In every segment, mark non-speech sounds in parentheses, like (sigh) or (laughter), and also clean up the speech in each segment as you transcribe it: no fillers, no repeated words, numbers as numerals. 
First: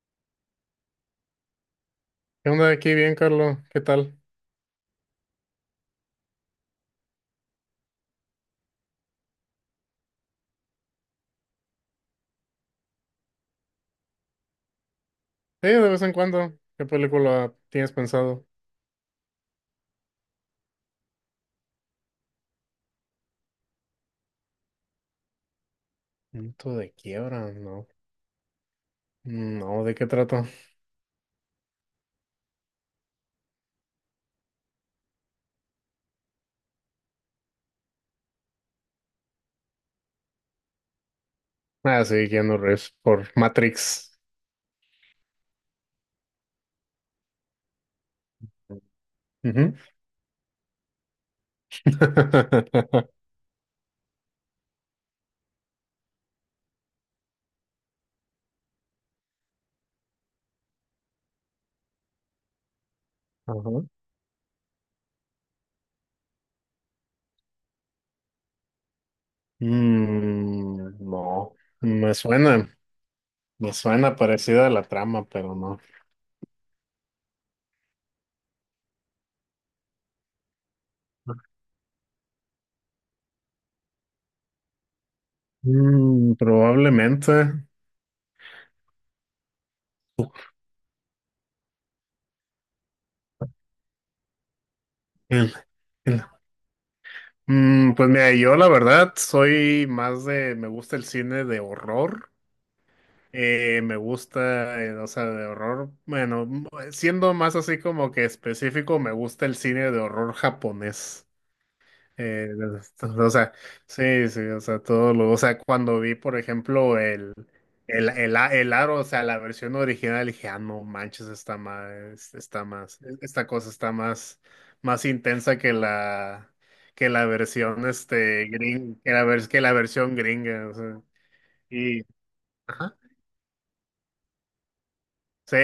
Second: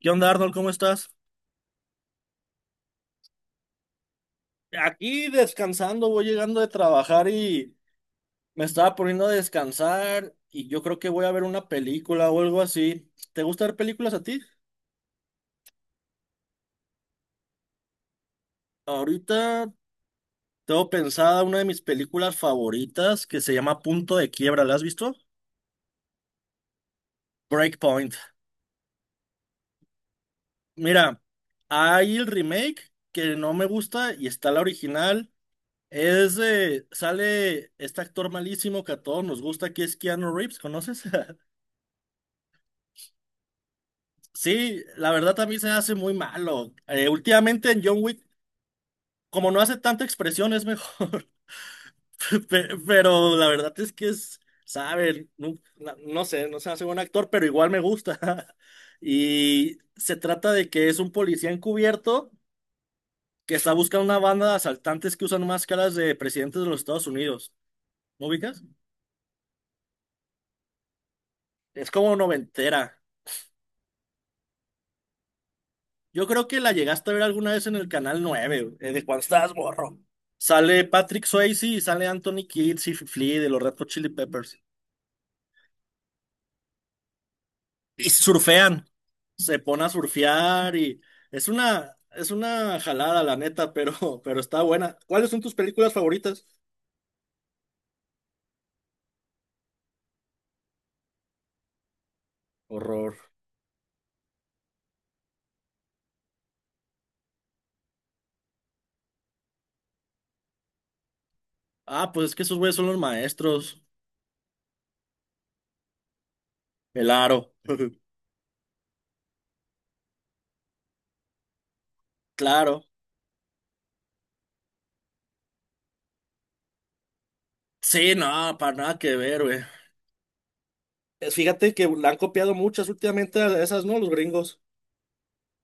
¿Qué onda, Arnold? ¿Cómo estás? ¿Qué onda aquí? Bien, Carlos. ¿Qué tal? Aquí descansando, voy llegando de trabajar y me estaba poniendo a descansar y yo creo que voy a ver una película o algo así. ¿Te gusta ver películas a ti? Sí, de vez en cuando. ¿Qué película tienes pensado? Ahorita tengo pensada una de mis películas favoritas que se llama Punto de Quiebra. ¿La has visto? Punto de quiebra, no. Breakpoint. No, ¿de qué trato? Mira, hay el remake que no me gusta y está la original. Sale este actor malísimo que a todos nos gusta, que es Keanu Reeves, ¿conoces? (laughs) Ah, sí, Keanu Reeves por Matrix. Sí, la verdad a mí se hace muy malo. Últimamente en John Wick, como no Ujú. hace tanta expresión, es mejor. (laughs) Pe- (laughs) Pero la verdad saben, no, no sé, no se hace buen actor, pero igual me gusta. (laughs) Y se trata de que es un policía encubierto que está Ajá. buscando una banda de asaltantes que usan máscaras de presidentes de los Estados Unidos. ¿No ubicas? Mm, no. Es Me como suena. noventera. Me suena parecida a la trama, pero no. Yo creo que la llegaste a ver alguna vez en el Canal 9, de cuando estabas morro. Sale Patrick Swayze y sale Anthony Kidd y Flea de los Red Hot Chili Peppers. Mm, probablemente. Y surfean, se pone a surfear y es una jalada, la neta, pero, (laughs) pero está buena. ¿Cuáles son El- tus películas el- favoritas? Pues mira, yo la verdad soy más de, me gusta el cine de horror. Horror. Me gusta, o sea, de horror. Bueno, siendo más así como que específico, me gusta el cine de horror japonés. Ah, pues es que Eh, de- esos güeyes son de- los (laughs) o sea, maestros. sí, sí, o sea, todo lo, o sea, cuando vi, por ejemplo, El Aro. (laughs) El aro, o sea, la versión original, dije, ah, no manches, Claro. Esta cosa está más, más intensa que la versión, Sí, este, no, para nada gring, que que la, ver, vers- güey. que la versión gringa, o sea, Fíjate que y, la han copiado muchas ajá. últimamente a esas, ¿no? Los gringos. Sí,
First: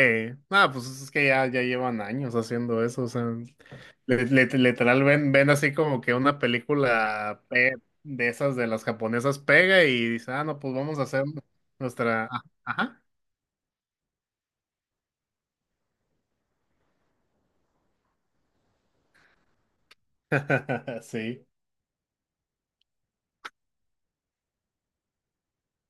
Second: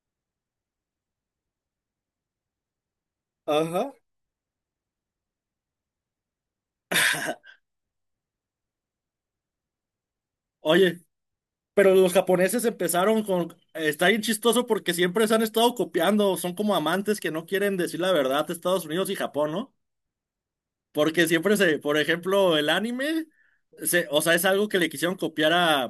nada, pues es que ya llevan años haciendo eso, o sea, Ajá. Literal ven así como que una película (laughs) de esas de las japonesas pega y dice, ah, no, pues vamos Oye, a hacer pero los nuestra... ah, japoneses ajá. empezaron con... Está bien chistoso porque siempre se han estado copiando, son como amantes que no quieren decir la verdad, Estados Unidos y Japón, ¿no? (laughs) Porque Sí. siempre se, por ejemplo, el anime, o sea, es algo que le quisieron copiar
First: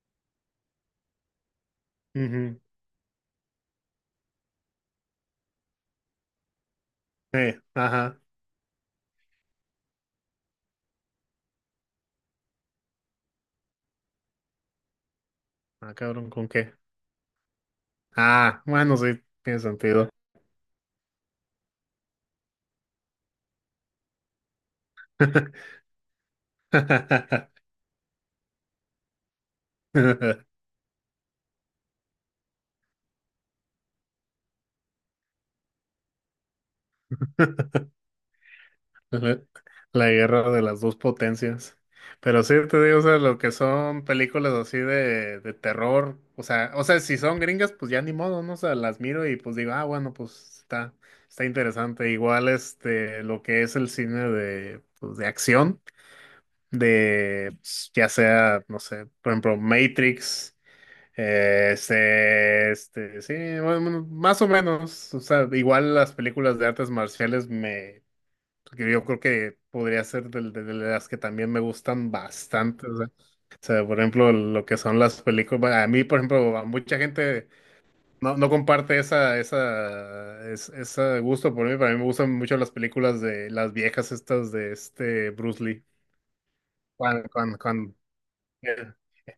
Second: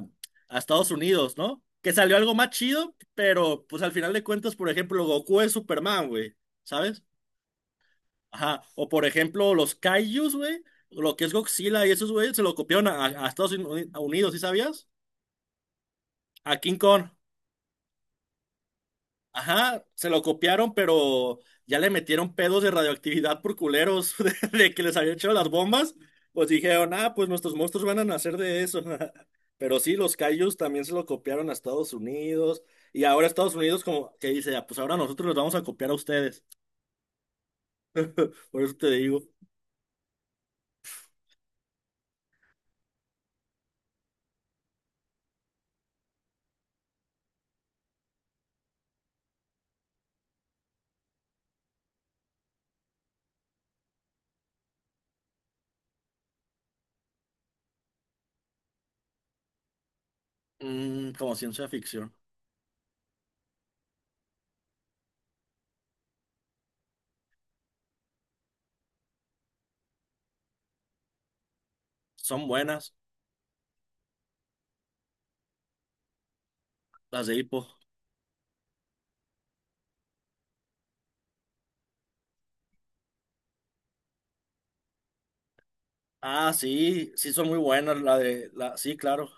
a Estados Unidos, ¿no? Que salió algo más Ujú. chido, pero pues al final de cuentas, por ejemplo, Goku es Superman, güey, ¿sabes? Sí, ajá. Ajá. O por ejemplo, los Kaijus, güey, lo que es Godzilla y esos, güey, se lo copiaron a Unidos, ¿sí sabías? Ah, cabrón, ¿con A qué? King Kong. Ah, bueno, sí, tiene Ajá, sentido. se lo copiaron, pero ya le metieron pedos de radioactividad por culeros (laughs) de que les habían echado las bombas. Pues dijeron, ah, pues (laughs) nuestros monstruos van a nacer de eso. (laughs) Pero sí, los Kaijus también se lo copiaron a Estados Unidos. Y ahora Estados Unidos como que dice, ah, pues ahora nosotros los vamos a copiar a ustedes. Por eso te digo, La, la guerra de las dos potencias. Pero sí te digo, o sea, lo que son películas así de terror, o sea, si son gringas, pues ya ni modo, ¿no? O sea, las miro y pues digo, ah, bueno, pues está, está interesante. Igual este, lo que es el cine de, pues, de acción, de pues, ya sea, no sé, por ejemplo, Matrix, mm, como ciencia ficción. Sí, bueno, bueno, más o menos, o sea, igual las películas de artes marciales porque yo creo que podría ser de las que también me gustan Son bastante. buenas O sea, por ejemplo, lo que son las películas. Bueno, a mí, por ejemplo, a mucha las de gente Hippo. no, no comparte esa, ese gusto por mí. Para mí me gustan mucho las películas de las viejas estas de este Bruce Lee. Ah, sí, Cuando, sí son cuando, muy cuando- buenas la de la eh, sí, claro.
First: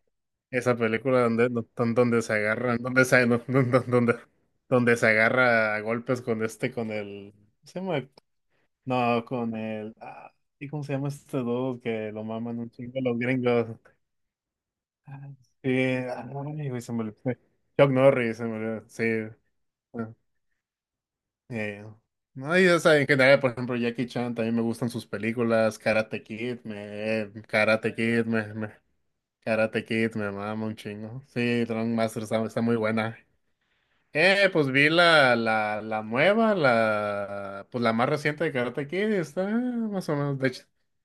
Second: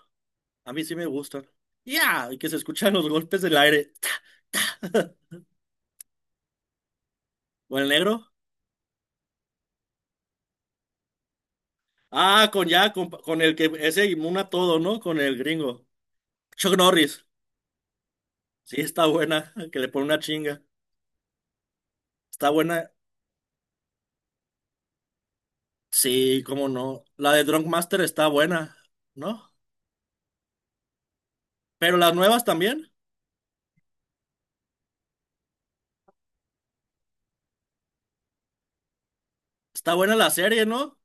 A esa mí sí me película gustan. Donde Ya, se y que se agarran, escuchan los golpes del aire. Donde se (laughs) agarra a golpes con este, con el. ¿Cómo se ¿Con el llama? negro? No, con el. Ah, ¿y cómo se llama este dude que lo Ah, maman con un ya, chingo los con el gringos? que ese inmuna todo, ¿no? Con Ay, el sí, gringo. ay, Chuck güey, se me olvidó. Norris. Chuck Norris, se me Sí, olvidó. Sí. está buena, (laughs) que le pone ah, una chinga. eh, Está No, y o buena. sea, en general, por ejemplo, Jackie Chan también me gustan sus películas. Sí, cómo no. La de Drunk Master está buena, ¿no? Karate Kid, me mama un chingo. Sí, Drunk Pero las Master está, nuevas está muy también. buena. Pues vi la nueva, la, pues la más reciente de Karate Kid, y está Está más buena o la menos. De hecho serie, ¿no?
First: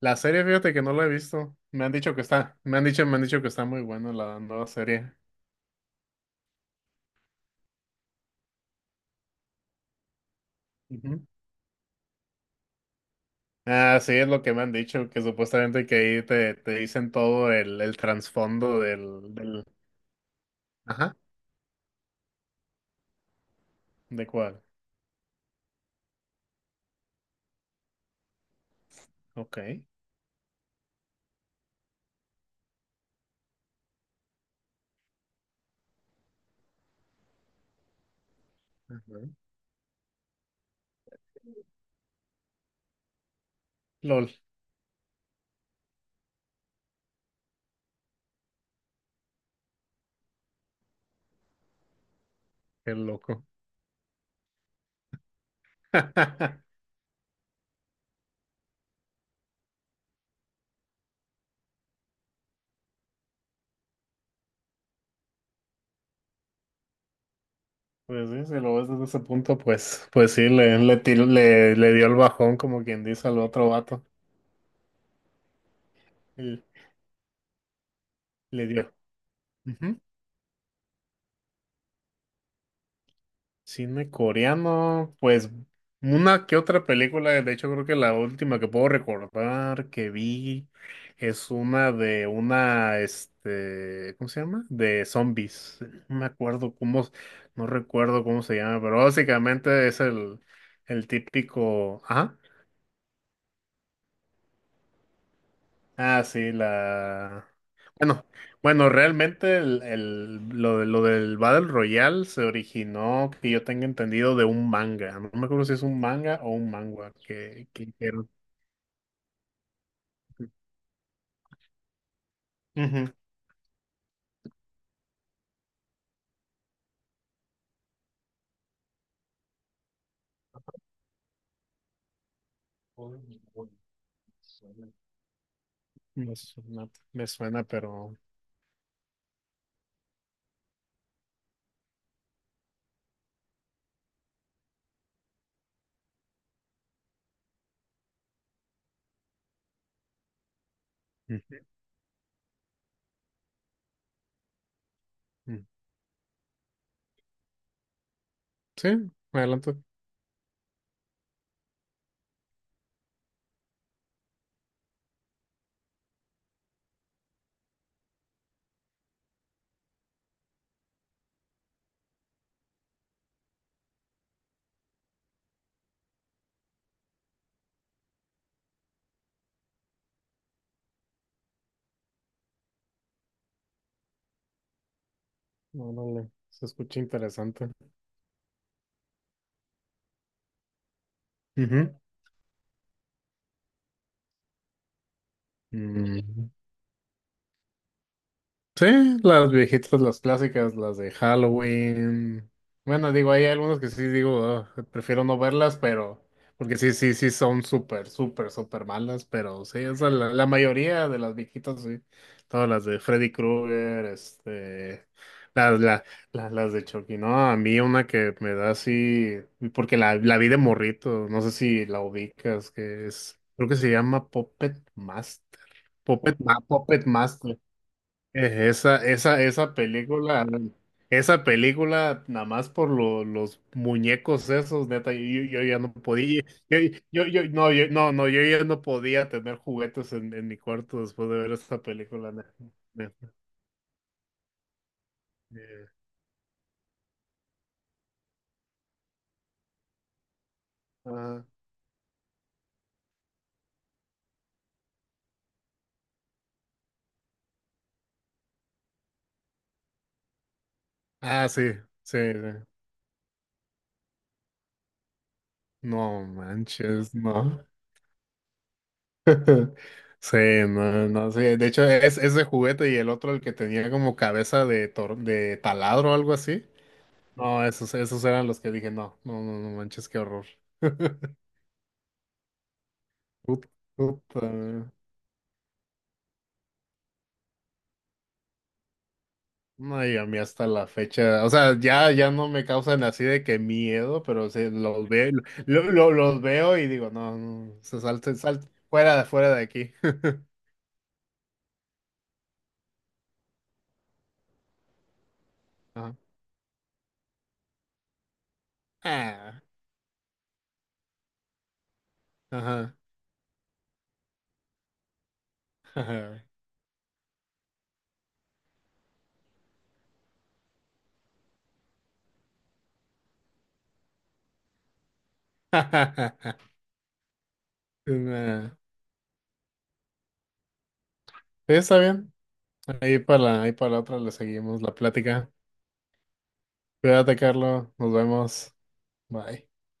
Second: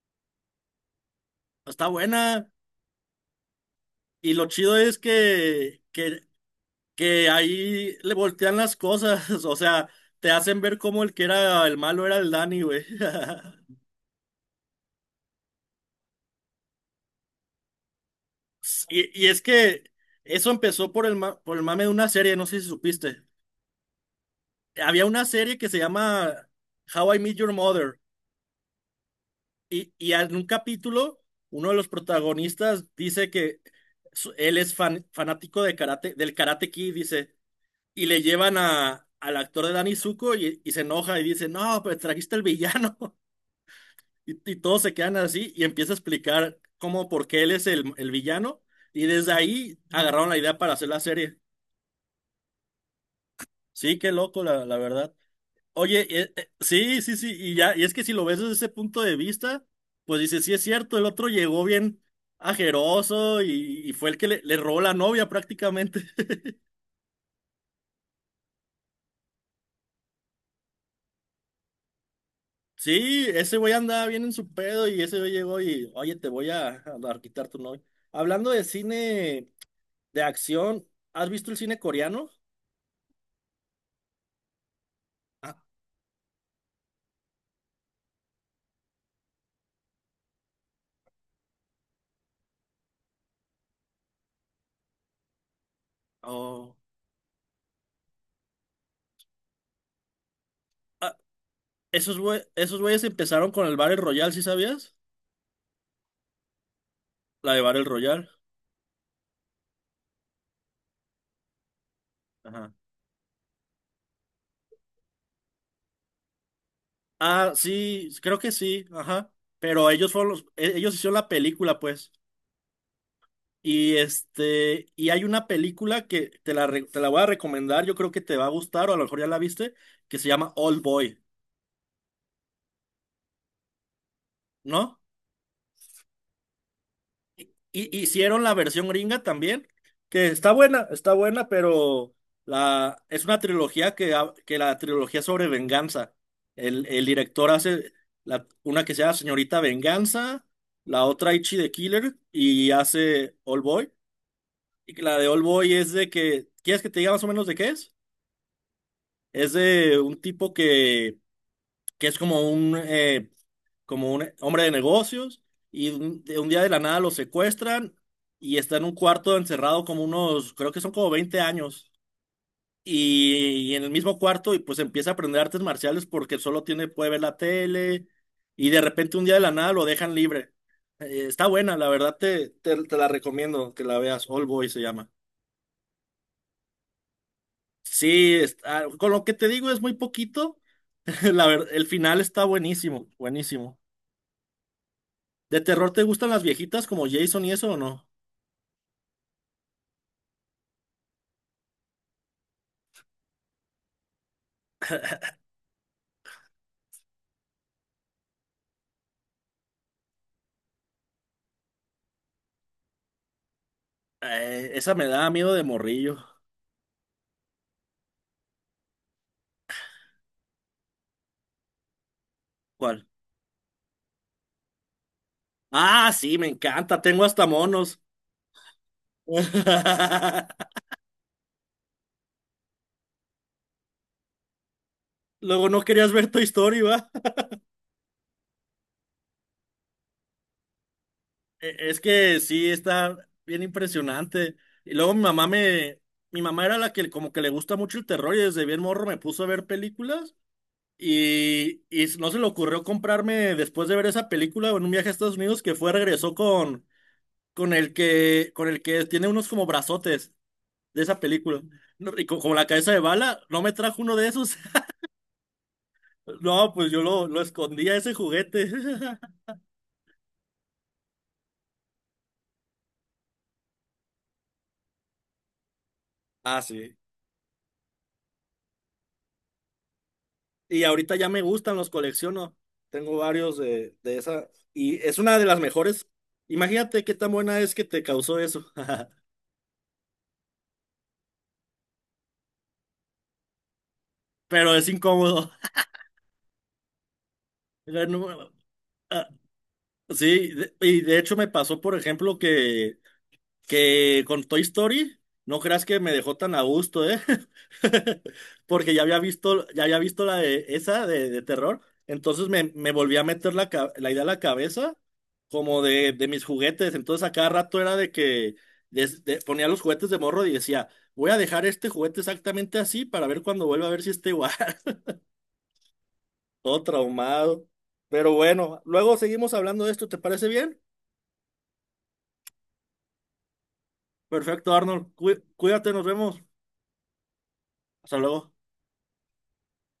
la serie, fíjate que no la he visto. Me Está han dicho que buena. está, me han dicho que está muy buena Y la lo nueva chido es serie. Que ahí le voltean las cosas. (laughs) O sea, te hacen ver cómo el que Ujú. era el malo era el Danny, güey. (laughs) Ah, sí, es lo que me han dicho, que supuestamente que ahí te, te dicen todo el trasfondo Y es del, que eso empezó por ajá, el, por el mame de una serie, no sé si supiste. ¿de cuál? Había una serie que se llama How I Met Your Mother. Ok. Y en un capítulo, uno de los protagonistas dice que él es fanático de karate, del Karate Kid, dice. Y le llevan Ajá. al actor de Danny Zuko y se enoja y dice, no, pues trajiste el villano. (laughs) LOL, Y todos se quedan así y empieza a explicar cómo, por qué él es el villano. Y desde ahí agarraron la idea para hacer la serie. qué loco. Sí, qué loco, la verdad. Oye, (laughs) sí, sí, sí, y ya, y es que si lo ves desde ese punto de vista, pues dices, sí es cierto, el otro llegó bien ajeroso y fue el que le robó la novia prácticamente. (laughs) Pues sí, si lo ves desde ese punto, pues, pues sí, le, le dio el bajón, como quien dice Sí, al ese otro güey vato. andaba bien en su pedo y ese güey llegó y, oye, Y a quitar tu novia. Hablando de le dio. cine de acción, ¿has visto el cine coreano? Cine coreano, pues Ah, una que otra película, de hecho creo que la última que puedo recordar que vi es una de una, este, ¿cómo se llama? De zombies. No me acuerdo oh. cómo, no recuerdo cómo se llama, pero básicamente es el Ah, típico, ajá. Esos güeyes empezaron con el Battle Royale, ¿sí sabías? Ah, sí, la... La de Battle Bueno, Royale. bueno, realmente lo del Battle Royale se Ajá. originó, que yo tenga entendido, de un manga. No me acuerdo si es un manga o un manga Ah, que sí, hicieron. creo que sí, ajá. Pero ellos fueron ellos hicieron la película, pues. Ujú. Y este, y hay una película que te la voy a recomendar, yo creo que te va a gustar, o a lo mejor ya la viste, que se llama Old Boy, ¿no? Me suena, Y- pero... Hicieron la versión gringa también, que está buena, pero es una trilogía que la trilogía sobre venganza. El director hace una que se llama Señorita Venganza, la otra Ujú. Ichi the Killer y hace All Boy. Y que la de All Mm. Boy es de que, ¿quieres que te diga más o menos de qué es? Sí, Es adelante. de un tipo que es como un hombre de negocios y un, de un día de la nada lo secuestran y está en un cuarto encerrado como unos, creo que son como 20 años. Y en el mismo cuarto y pues empieza a aprender artes marciales porque solo tiene, puede ver la tele y de repente un día de la nada lo dejan libre. Está buena, la verdad te la recomiendo que la veas. All Boy se llama. No, no, no, se escucha interesante. Sí, con lo que te digo es muy poquito. (laughs) La verdad, el Ujú. final está buenísimo, buenísimo. ¿De terror te gustan las Mm. viejitas como Jason y eso o no? Sí, las viejitas, las clásicas, las de Halloween. Bueno, digo, hay algunas que sí digo, "Ugh, prefiero no verlas", pero porque sí, sí, sí son súper, súper, súper malas, pero sí, o sea, la mayoría de las viejitas, sí. Todas las de Freddy Krueger, Esa este, me da miedo de las, la- morrillo. Las de Chucky, ¿no? A mí una que me da así, porque la vi de morrito, no sé si la ubicas, que ¿Cuál? es, creo que se llama Puppet Master. Ah, sí, me encanta. Puppet Tengo hasta Master. monos. Esa película, (laughs) esa película, nada más por los muñecos esos, neta, yo Luego ya no no querías ver tu podía, yo, historia, ¿va? Yo ya no podía tener juguetes en mi cuarto después de ver esa Es película, que neta, sí, está neta, bien impresionante. Y luego mi mamá eh, me... Mi mamá era la que como que le gusta mucho el terror y desde bien morro me puso a ver películas ajá. y no se le ocurrió comprarme después de ver esa película en un viaje a Estados Unidos que fue, regresó con, con el que tiene unos como brazotes de esa Ah, película. sí, No, sí, y como sí. la cabeza de bala, no me trajo uno de esos. (laughs) No No, pues yo manches, lo no. escondía ese juguete. (laughs) (laughs) Sí, no, no, sí, de hecho es ese juguete y el otro el que tenía como cabeza de, de taladro o algo Ah, así. sí. No, esos, esos eran los que dije, no, no, no, no manches, qué horror. Y ahorita ya (laughs) me gustan, los colecciono. Tengo varios Put- de esa. Puta. Y es una de las mejores. Imagínate qué tan buena es que te causó eso. No, y a mí hasta la fecha, o sea, ya, ya no me causan así de que miedo, pero (laughs) sí, Pero es los veo, incómodo. Los veo y digo, no, no, (laughs) se No, salte, salte, ah, fuera de aquí. (laughs) sí, y de hecho me pasó, por ejemplo, que con Toy Story, no creas que me Ajá. dejó tan a gusto, ¿eh? (laughs) Porque Ah, ya había visto la de esa de terror. Entonces me ajá, volví a meter la idea a la cabeza como de mis ajá. juguetes. Entonces a cada rato era de que ponía los juguetes de morro y decía, voy a dejar este juguete exactamente así para ver cuando vuelva a ver si está igual. (laughs) (laughs) Todo traumado. Pero Nah. bueno, luego seguimos hablando de esto, ¿te parece bien? Sí, está bien. Ahí para, ahí para la otra le Perfecto, seguimos la Arnold. Plática. Cuídate, nos vemos. Cuídate, Carlos. Nos Hasta luego. vemos. Bye.